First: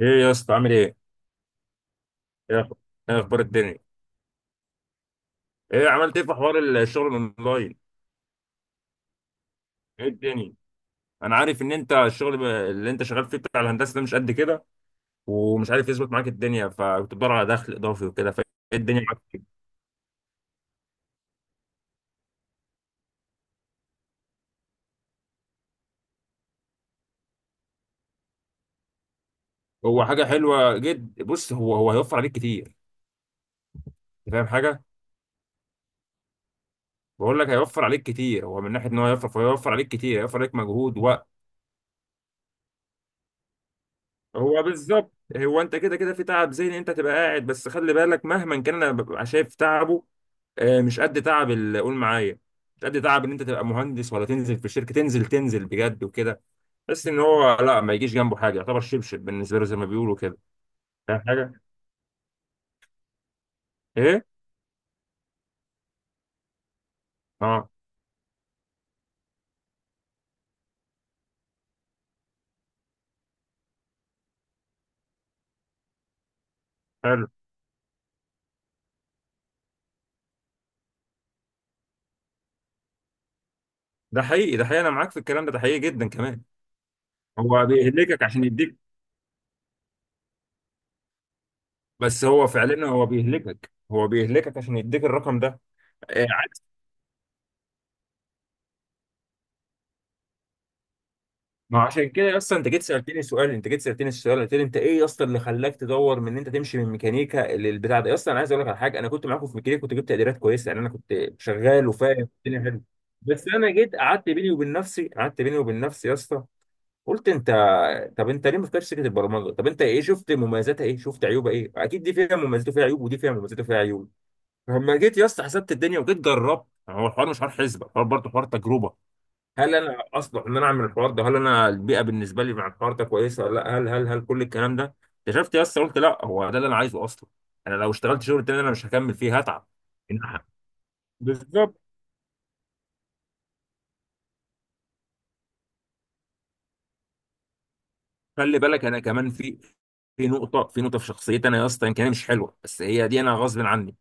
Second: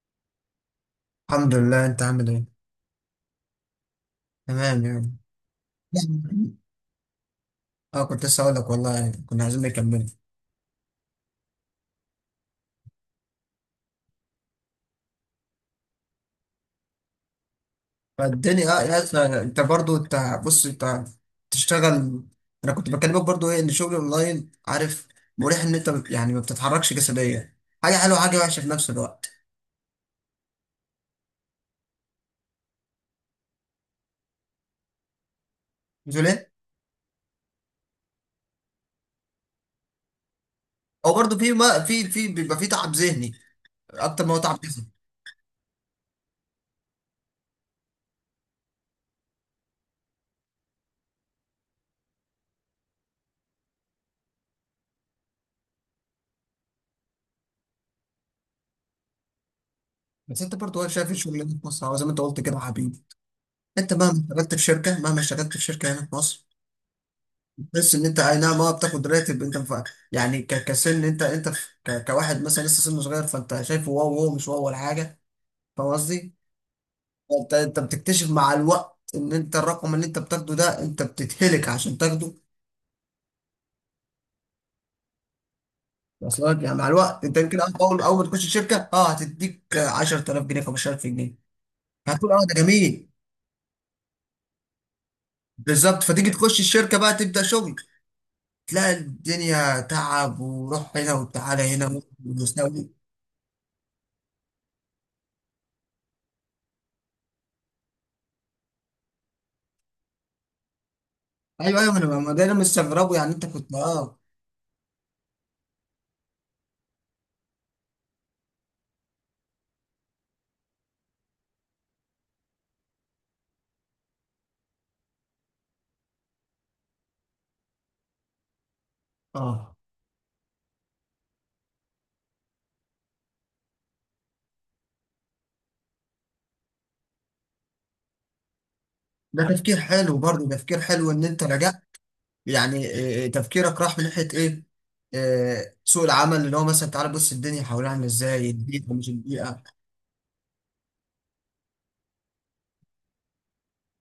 ايه يا اسطى عامل ايه؟ الحمد لله. انت عامل ايه؟ ايه أخ- إيه اخبار الدنيا؟ تمام يعني. ايه عملت ايه في يعني- حوار الشغل الاونلاين؟ اه كنت لسه اقول لك والله يعني كنا عايزين نكمل. ايه الدنيا؟ انا عارف ان انت الشغل اللي انت شغال فيه بتاع الهندسه ده مش قد كده، ومش عارف يظبط معاك الدنيا فكنت بتدور على دخل اضافي وكده، فايه فالدنيا يا الدنيا معاك أخي، فيه؟ انت برضو انت بص انت تشتغل. انا كنت بكلمك برضو ايه ان شغل اونلاين عارف، مريح ان انت يعني ما بتتحركش جسديا. حاجه حلوه وحاجه وحشه في نفس الوقت. هو حاجه حلوه جدا، بص، هو هيوفر عليك كتير. انت فاهم حاجه؟ مش ليه. بقول لك هيوفر عليك كتير، هو من ناحيه ان هو هيوفر، فهيوفر عليك كتير، هيوفر عليك مجهود. او برضو في ما في بيبقى في تعب ذهني اكتر ما هو تعب هو جسدي. بالظبط، هو انت كده كده في تعب ذهني، انت تبقى قاعد، بس خلي بالك مهما كان انا ببقى شايف تعبه. آه، مش قد تعب قول معايا، مش قد تعب ان انت تبقى مهندس ولا تنزل في الشركه، تنزل تنزل بجد وكده. بس ان هو لا، ما يجيش جنبه حاجه، يعتبر شبشب بالنسبه له زي ما بيقولوا كده. بس انت برضو شايف فاهم الشغل اللي حاجه. في مصر هو زي ما انت قلت كده يا حبيبي. انت مهما ايه. اشتغلت في شركه مهما اشتغلت في شركه هنا في مصر، اه. تحس ان انت اي نعم بتاخد راتب. انت ف... يعني ك... كسن انت انت ف... ك... كواحد مثلا لسه سنه صغير، فانت شايفه واو واو مش واو ولا حاجه. فاهم قصدي؟ حلو. انت بتكتشف مع الوقت ان انت الرقم اللي انت بتاخده ده، انت بتتهلك عشان تاخده. ده حقيقي انا معاك في الكلام ده حقيقي جدا كمان. اصلا يعني مع الوقت، انت يمكن هو اول اول بيهلكك أول ما عشان تخش يديك. الشركه هتديك 10000 جنيه 15000 جنيه، بس هتقول هو ده فعلا هو جميل. بيهلكك هو بيهلكك عشان يديك الرقم ده. بالظبط. آه. فتيجي تخش الشركه بقى تبدا شغل، تلاقي الدنيا تعب وروح هنا وتعالى ما هنا. عشان كده اصلا ومساوي. انت جيت سالتني السؤال، قلت لي انت ايه اصلا اللي خلاك تدور من ان انت تمشي من ميكانيكا للبتاع ده؟ اصلا انا عايز اقول لك على حاجه، انا كنت معاكم في ميكانيكا، كنت جبت تقديرات كويسه، يعني انا كنت ايوه شغال ايوه، ما انا وفاهم ما ده انا الدنيا حلو. مستغربه يعني، انت بس انا كنت جيت اه. قعدت بيني وبين نفسي يا اسطى، قلت انت، طب انت ليه ما فكرتش سكه البرمجه؟ طب انت ايه شفت مميزاتها، ايه شفت عيوبها؟ ايه، اكيد دي فيها مميزات وفيها عيوب، ودي فيها مميزات وفيها عيوب. فلما جيت يا اسطى حسبت الدنيا وجيت جربت، يعني هو الحوار مش حوار حسبه، الحوار برضه حوار تجربه. هل اه، انا اصلح ان انا اعمل الحوار ده؟ هل انا البيئه بالنسبه لي مع الحوار ده كويسه ولا لا؟ هل كل الكلام ده اكتشفت يا اسطى، قلت لا، هو ده اللي انا عايزه اصلا. انا لو اشتغلت شغل تاني انا مش هكمل فيه، ده هتعب. تفكير حلو، إن- برضه تفكير حلو ان انت بالظبط. رجعت يعني. آه، آه، تفكيرك راح من ناحيه ايه. آه، سوق العمل اللي هو مثلا، تعالى بص الدنيا حوالينا عامله ازاي، خلي بالك البيئه انا مش كمان في البيئه. في نقطه، في شخصيتي انا يا اسطى، يمكن هي مش حلوه بس هي دي، انا غصب عني.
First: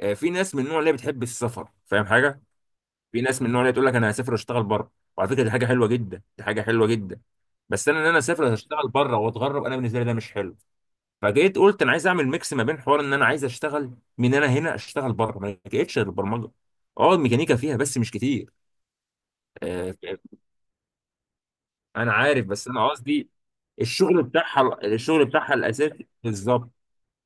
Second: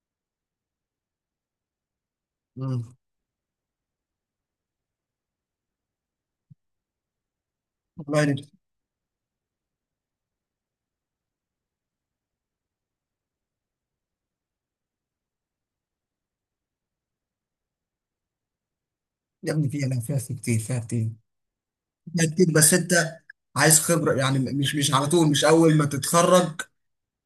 آه، في ناس من النوع اللي بتحب السفر، فاهم حاجه، مم. في ناس من النوع اللي تقول لك انا هسافر واشتغل بره، وعلى فكره دي حاجه حلوه جدا، دي حاجه حلوه جدا. بس انا ان انا والله يا. اسافر واشتغل بره واتغرب، انا بالنسبه لي ده مش حلو. فجيت قلت انا عايز اعمل ميكس ما بين حوار ان انا عايز اشتغل من انا هنا اشتغل بره، ما لقيتش غير البرمجه. اه الميكانيكا فيها بس مش كتير. يا ابني فيها، آه، لا فيها في كتير فيها كتير انا فيها كتير. عارف، بس بس انا انت قصدي عايز خبره الشغل يعني، مش بتاعها مش على الشغل طول مش بتاعها اول ما الاساسي. تتخرج بالظبط،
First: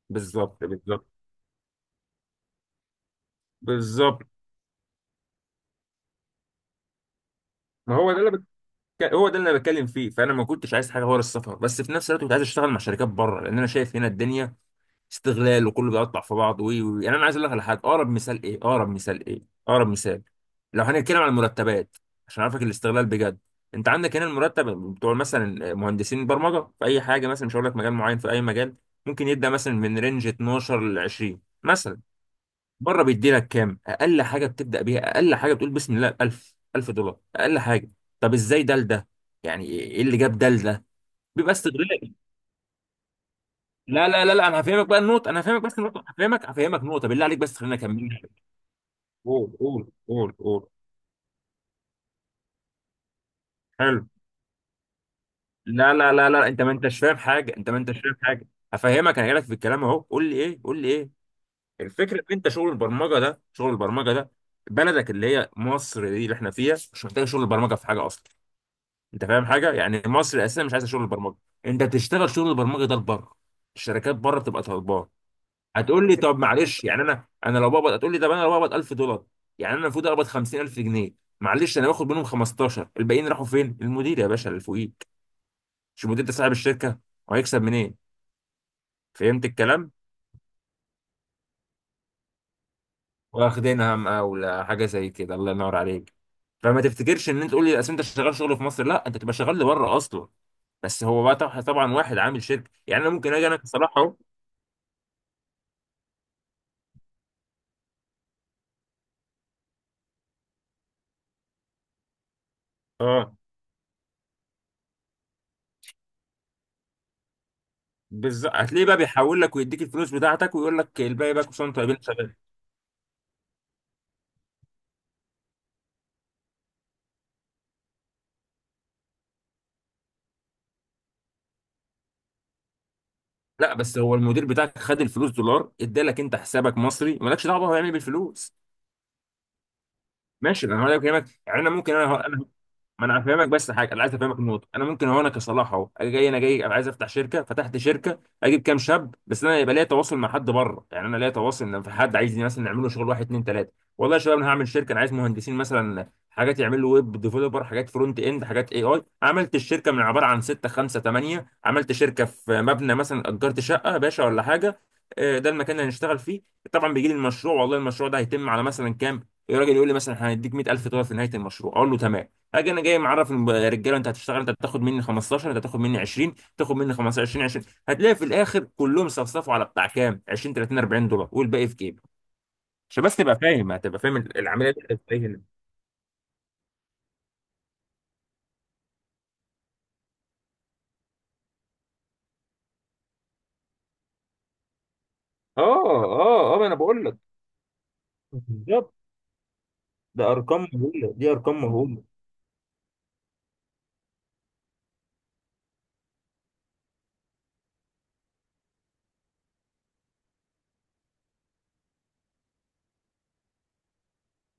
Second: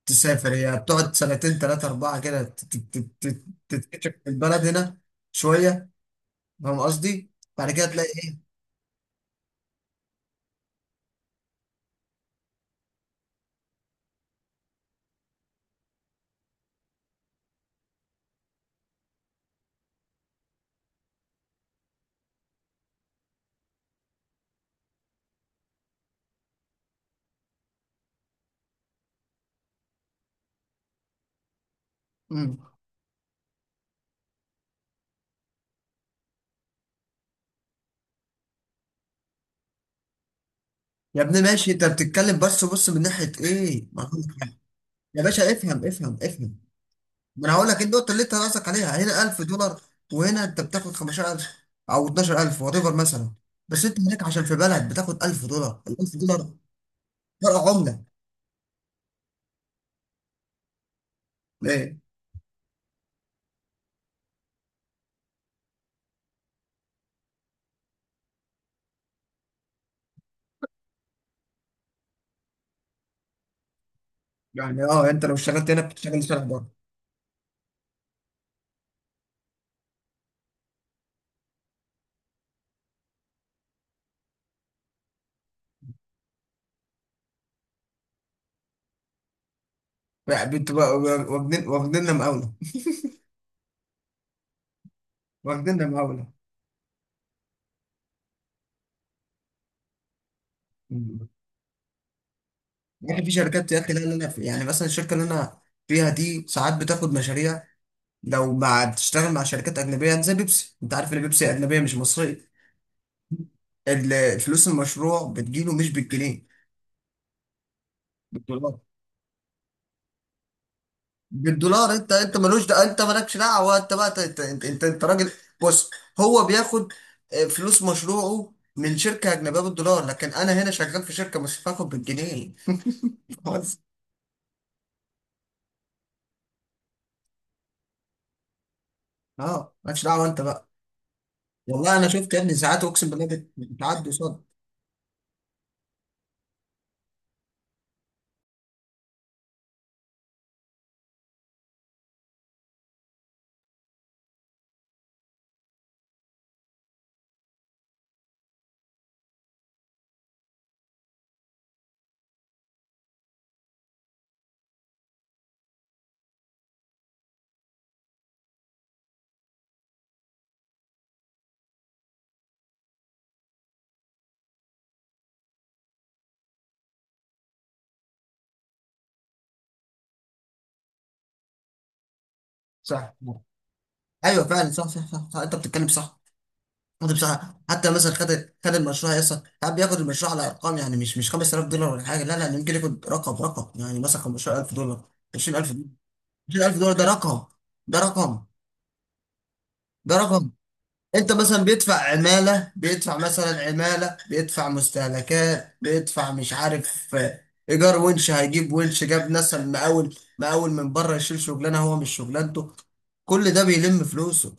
تسافر. بالظبط، هي بالظبط، بتقعد سنتين ثلاثه اربعه كده تتكتشف بالظبط. في البلد هنا شويه. فاهم قصدي؟ بعد كده ما تلاقي هو ده اللي بتك... ايه؟ هو ده اللي انا بتكلم فيه، فانا ما كنتش عايز حاجه ورا السفر، بس في نفس الوقت كنت عايز اشتغل مع شركات بره، لان انا شايف هنا الدنيا استغلال وكله بيقطع في بعض، وي وي يعني انا عايز اقول لك على حاجه. اقرب مثال ايه، اقرب مثال ايه، اقرب مثال، لو هنتكلم عن المرتبات، عشان اعرفك الاستغلال بجد، انت عندك هنا المرتب بتوع مثلا مهندسين برمجه في اي حاجه، مثلا مش هقول لك مجال معين، في اي مجال ممكن يبدا مثلا من رينج 12 ل 20 مثلا. مم. بره بيدي لك كام؟ اقل حاجه بتبدا بيها، اقل حاجه بتقول بسم الله 1000، 1000 دولار اقل حاجه. طب ازاي ده لده، يعني ايه اللي جاب ده لده؟ يا ابني بيبقى ماشي، انت استغلال. بتتكلم بس بص من ناحيه ايه، ما لا هو- لا لا لا، انا هفهمك بقى يا النقطه، انا باشا هفهمك بس افهم النقطه، افهم هفهمك افهم. هفهمك نقطه، بالله عليك ما انا بس هقول خلينا لك ايه النقطه اكمل. اللي انت قصدك عليها. هنا 1000 قول دولار قول قول وهنا انت قول. بتاخد 15000 او 12000 وات ايفر مثلا. بس انت حلو. هناك عشان في بلد بتاخد 1000 دولار، لا ال لا 1000 لا لا، دولار انت ما انتش فاهم حاجه، فرق انت ما انتش عمله. فاهم حاجه، هفهمك، انا جايلك في الكلام اهو. قول لي ايه، قول لي ايه؟ ايه الفكره ان انت شغل البرمجه ده، شغل البرمجه ده، بلدك اللي هي مصر دي اللي احنا فيها مش محتاجه شغل البرمجه في حاجه اصلا. انت فاهم حاجه؟ يعني مصر اساسا مش عايزه شغل البرمجه، انت بتشتغل شغل البرمجه ده لبره، الشركات بره بتبقى يعني طالباه. انت لو اشتغلت هنا هتقول لي بتشتغل شهر طب بره. معلش، يعني انا لو بقبض، هتقول لي طب انا لو بقبض 1000 دولار، يعني انا المفروض اقبض 50000 جنيه، معلش انا باخد منهم 15، الباقيين راحوا فين؟ المدير يا باشا اللي فوقيك، مش المدير ده، صاحب الشركه، وهيكسب منين؟ فهمت الكلام؟ يعني بتبقى واخدين واخديننا مقاوله. واخدينها مقاولة، حاجه زي كده، الله ينور واخديننا عليك. مقاوله. فما تفتكرش ان انت تقول لي اصل انت شغال شغل في مصر، لا انت تبقى شغال لبره اصلا. بس هو مم. بقى طبعا طبعاً واحد عامل شركه، يعني انا يعني في ممكن اجي انا شركات يا كصلاح اخي، لا لا اهو. لا، يعني مثلا الشركه اللي انا فيها دي ساعات بتاخد مشاريع. لو مع بتشتغل مع شركات أجنبية زي بيبسي، أنت عارف إن بيبسي أجنبية مش مصرية. اه. الفلوس المشروع بتجيله مش بالجنيه، بالظبط، بالدولار. هتلاقيه بقى بيحول لك ويديك الفلوس بتاعتك ويقول لك الباقي بقى كل سنه وانت بالدولار. طيبين. أنت ملوش ده، أنت مالكش دعوة. أنت بقى أنت راجل. بص، هو بياخد فلوس مشروعه من شركة أجنبية بالدولار، لكن أنا هنا شغال في شركة مش هاخد بالجنيه. لا، بس. بس هو المدير بتاعك خد الفلوس دولار، ادالك انت حسابك مصري، مالكش دعوه هو يعمل ايه بالفلوس. أه، مالكش دعوة أنت ماشي، بقى. انا هقول لك كلمات، يعني انا ممكن، والله أنا انا شفت انا يا ابني ساعات، ما أقسم انا بالله، هفهمك، بس حاجه انا بتعدي عايز افهمك صد. النقطه، انا ممكن اهو انا كصلاح اهو، اجي جاي، انا جاي، أنا عايز افتح شركه، فتحت شركه، اجيب كام شاب، بس انا يبقى ليا تواصل مع حد بره، يعني انا ليا تواصل ان في حد عايزني مثلا نعمل له شغل، واحد اتنين تلاته، والله يا شباب انا هعمل شركه، انا عايز مهندسين مثلا، حاجات يعملوا ويب ديفلوبر، حاجات فرونت اند، حاجات، اي عملت الشركه من عباره عن سته، خمسه، ثمانيه، عملت شركه في مبنى، مثلا اجرت شقه باشا ولا حاجه. آه، ده المكان اللي هنشتغل فيه. طبعا بيجي لي المشروع، والله المشروع ده هيتم على مثلا كام؟ الراجل يقول لي مثلا احنا هنديك 100000 دولار في نهايه المشروع، اقول له تمام. اجي انا جاي معرف الرجاله، انت هتشتغل، انت هتاخد مني 15، انت هتاخد مني 20، تاخد مني 15، 20، 20، هتلاقي في الاخر كلهم صفصفوا على بتاع كام، 20، 30، 40 دولار، والباقي في جيبي، عشان صح. بس تبقى فاهم، هتبقى فاهم أيوه فعلا، العمليه دي صح بتبقى صح ازاي صح, صح. هنا. أنت بتتكلم صح. خد بسرعه. حتى مثلا خد، خد المشروع يا اسطى ساعات بياخد المشروع على ارقام. يعني مش 5000 دولار ولا حاجه، لا لا، ممكن ياخد رقم رقم يعني مثلا 15000 دولار، 20000 دولار. اه اه اه، ما انا 20000 دولار ده بقول لك. رقم. ده رقم. بالظبط. ده ده رقم. ارقام مهوله، دي انت ارقام مثلا بيدفع مهوله. عماله، بيدفع مثلا عماله، بيدفع مستهلكات، بيدفع مش عارف ايجار، ونش هيجيب ونش جاب مثلا مقاول مقاول من بره يشيل شغلانه هو مش شغلانته. كل ده بيلم فلوسه.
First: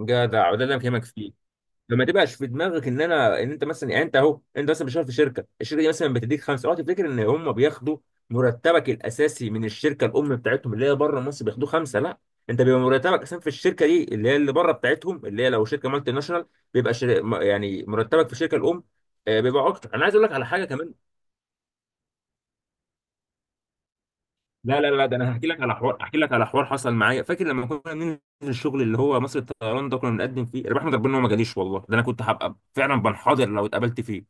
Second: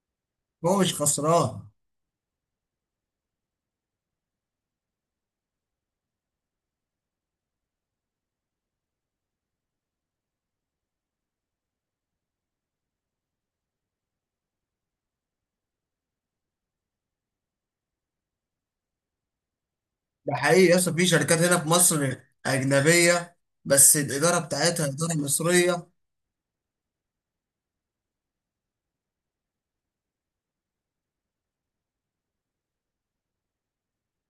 جدع، وده اللي انا هو مش بكلمك فيه. خسران. فما تبقاش في دماغك ان انا، ان انت مثلا، يعني انت اهو، انت مثلا بتشتغل في شركه، الشركه دي مثلا بتديك خمسه، اوعى تفتكر ان هم بياخدوا مرتبك الاساسي من الشركه الام بتاعتهم اللي هي بره مصر بياخدوه خمسه، لا. انت بيبقى مرتبك اساسا في الشركه دي اللي هي اللي بره بتاعتهم، اللي هي لو شركه مالتي ناشونال، بيبقى يعني مرتبك في الشركه الام. آه، بيبقى اكتر. انا عايز اقول لك ده على حقيقي حاجه يا اسطى، كمان. في شركات هنا في مصر أجنبية بس الإدارة لا بتاعتها لا لا، إدارة ده انا هحكي لك على مصرية. حوار، احكي لك على حوار حصل معايا، فاكر لما كنا بننزل الشغل اللي هو مصر الطيران ده، كنا بنقدم فيه، انا بحمد ربنا ان هو ما جاليش، والله ده انا كنت هبقى فعلا بنحاضر لو اتقابلت فيه.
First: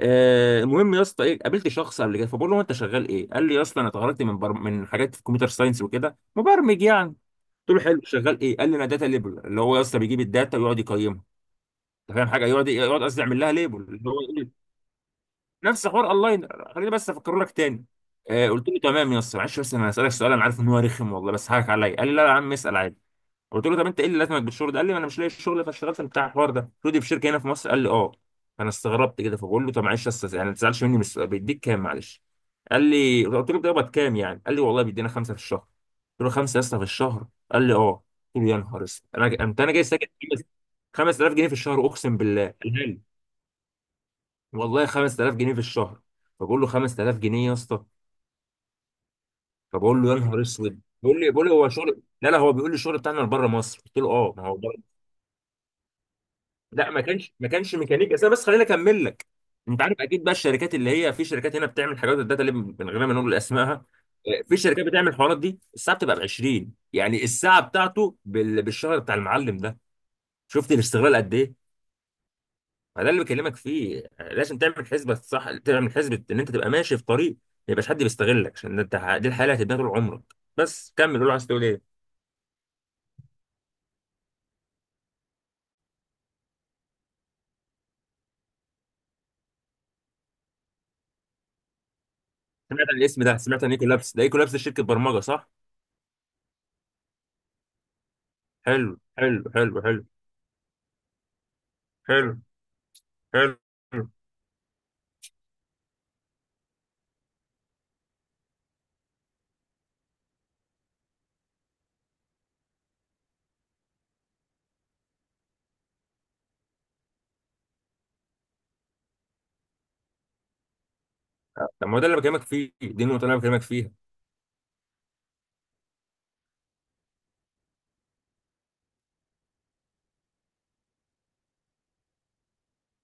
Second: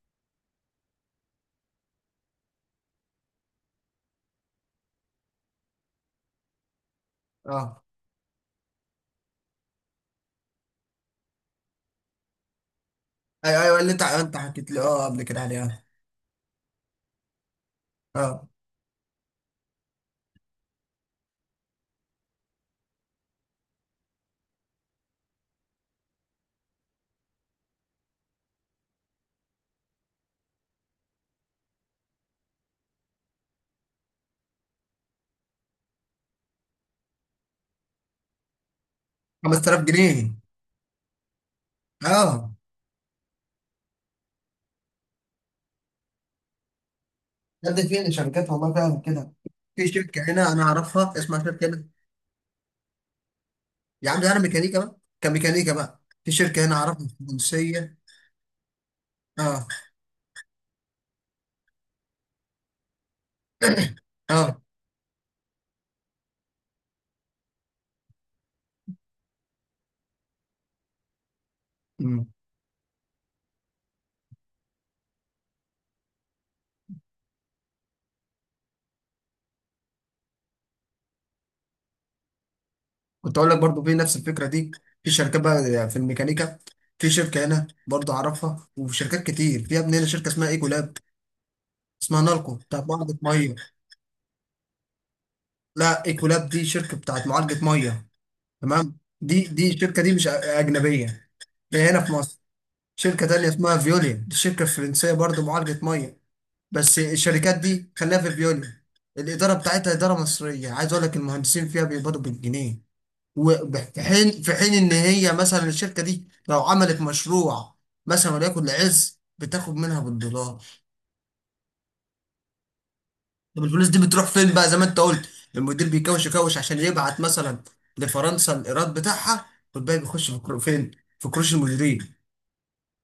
آه، المهم يا اسطى ايه، قابلت شخص قبل كده، فبقول له انت شغال ايه؟ قال لي يا اسطى انا اتخرجت من من حاجات في الكمبيوتر ساينس وكده، مبرمج يعني. قلت اه. له حلو، شغال ايه؟ قال لي انا داتا ليبل، اللي هو يا اسطى بيجيب الداتا ويقعد يقيمها، انت فاهم حاجه، يقعد يقعد قصدي يعمل لها أيوه أيوه، ليبل اللي أنت اللي هو أنت ايه، حكيت لي قبل كده عليها. نفس حوار اونلاين، خليني بس افكر لك تاني. أه. آه. قلت له تمام يا اسطى، معلش بس انا هسالك سؤال، انا عارف ان هو رخم والله، بس هاك عليا. قال لي لا يا عم اسال عادي. قلت له طب انت ايه اللي لازمك بالشغل ده؟ قال لي ما انا مش لاقي الشغل، فاشتغلت بتاع الحوار ده. قلت له دي في شركه هنا في مصر؟ قال لي اه. فانا استغربت كده، فبقول له طب معلش يا استاذ يعني ما تزعلش مني من السؤال، بيديك كام؟ معلش. قال لي قلت له بتقبض كام يعني، قال لي والله بيدينا خمسه في الشهر. قلت له خمسه يا اسطى في الشهر؟ قال لي اه. قلت له يا نهار اسود، انا انت انا 5000 جاي ساكن، جنيه 5000 جنيه في الشهر اقسم بالله؟ أه. قال لي والله 5000 جنيه في الشهر. فبقول له 5000 جنيه يا ده اسطى، فين شركات، والله فعلا كده. في فبقول له يا شركة نهار هنا أنا اسود. أعرفها، بيقول لي اسمها بيقول لي شركة هو هنا. شغل، لا لا، هو بيقول لي الشغل بتاعنا بره مصر، قلت يا له عم ده اه أنا ما هو. ميكانيكا بقى كميكانيكا بقى، في شركة هنا لا، ما أعرفها، في كانش ما كانش تونسية. ميكانيكا، بس أنا بس خليني اكمل لك. أه. انت عارف اكيد بقى الشركات اللي هي، في شركات هنا بتعمل حاجات الداتا اللي من غير ما نقول اسمائها، آه، في أه. شركات بتعمل الحوارات دي، الساعه بتبقى ب 20، يعني الساعه بتاعته بالشهر بتاع المعلم ده، شفت الاستغلال قد ايه؟ أمم. فده اللي بكلمك فيه. آه، لازم تعمل حسبه صح، تعمل حسبه ان انت تبقى ماشي في طريق ما يبقاش حد بيستغلك، عشان انت دي الحياه اللي هتبقى طول عمرك. بس كمل، قول عايز تقول ايه. كنت أقول لك برضو في نفس الفكرة دي. في شركات بقى في الميكانيكا، في شركة هنا برضو أعرفها، وفي شركات كتير في يا ابني هنا، شركة اسمها إيكولاب، اسمها نالكو بتاعت سمعت عن معالجة الاسم ده، مية. سمعت عن ايكو لابس ده، ايكو لابس دي شركه برمجه صح؟ لا، ايكولاب دي شركة بتاعت معالجة مية. حلو. تمام. دي حلو دي حلو حلو. الشركة دي مش أجنبية. دي هنا في حلو. مصر. شركة تانية اسمها حلو. فيوليا، دي شركة فرنسية برضو معالجة مية. بس الشركات دي خليها في فيوليا. الإدارة بتاعتها إدارة مصرية. عايز أقول لك المهندسين فيها بيقبضوا بالجنيه، وفي حين إن هي مثلا الشركة دي لو عملت مشروع مثلا، وليكن لعز، بتاخد منها بالدولار. طب ما هو ده اللي بكلمك فيه، دي النقطة اللي أنا بكلمك طب الفلوس فيها. دي بتروح فين بقى زي ما انت قلت؟ المدير بيكوش يكوش عشان يبعت مثلا لفرنسا الايراد بتاعها، والباقي بيخش في فين، في كروش المديرين.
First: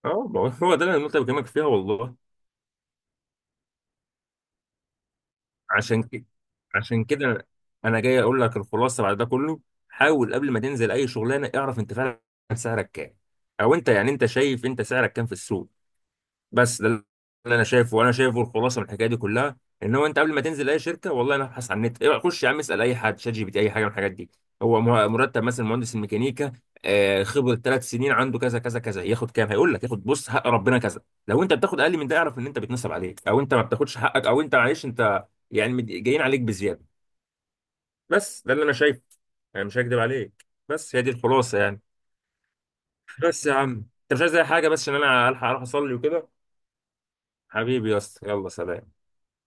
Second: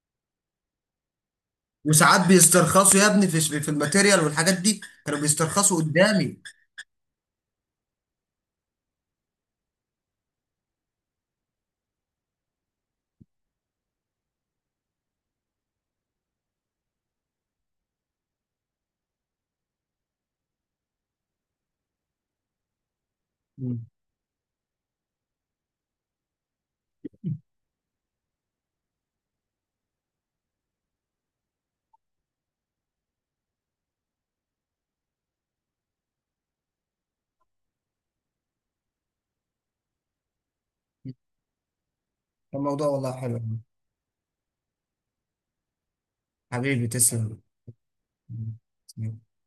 أه ما هو ده اللي النقطة اللي بكلمك فيها والله. وساعات بيسترخصوا يا ابني في الماتيريال والحاجات دي، كانوا بيسترخصوا عشان كده، قدامي. عشان كده، أنا جاي أقول لك الخلاصة بعد ده كله. حاول قبل ما تنزل أي شغلانة اعرف أنت فعلا سعرك كام، أو أنت يعني أنت شايف أنت سعرك كام في السوق. بس ده اللي انا شايفه، وانا شايفه الخلاصه من الحكايه دي كلها، ان هو انت قبل ما تنزل اي شركه والله، انا ابحث عن النت، إيه، خش يا عم اسال اي حد، شات جي بي تي، اي حاجه مم. من الحاجات دي، هو مرتب مثلا مهندس الميكانيكا، آه، خبره 3 سنين عنده كذا كذا كذا، ياخد كام؟ هيقول لك ياخد، بص حق ربنا، كذا. لو انت بتاخد اقل من ده اعرف ان انت بيتنصب عليك، او انت ما بتاخدش حقك، او انت معلش انت، يعني جايين عليك بزياده. بس ده اللي انا شايفه، انا مش هكدب عليك، بس هي دي الخلاصه يعني. الموضوع والله حلو. بس يا عم، انت مش عايز اي حاجه، بس عشان انا الحق اروح اصلي وكده. حبيبي تسلم. حبيبي يا اسطى، يلا سلام. مم.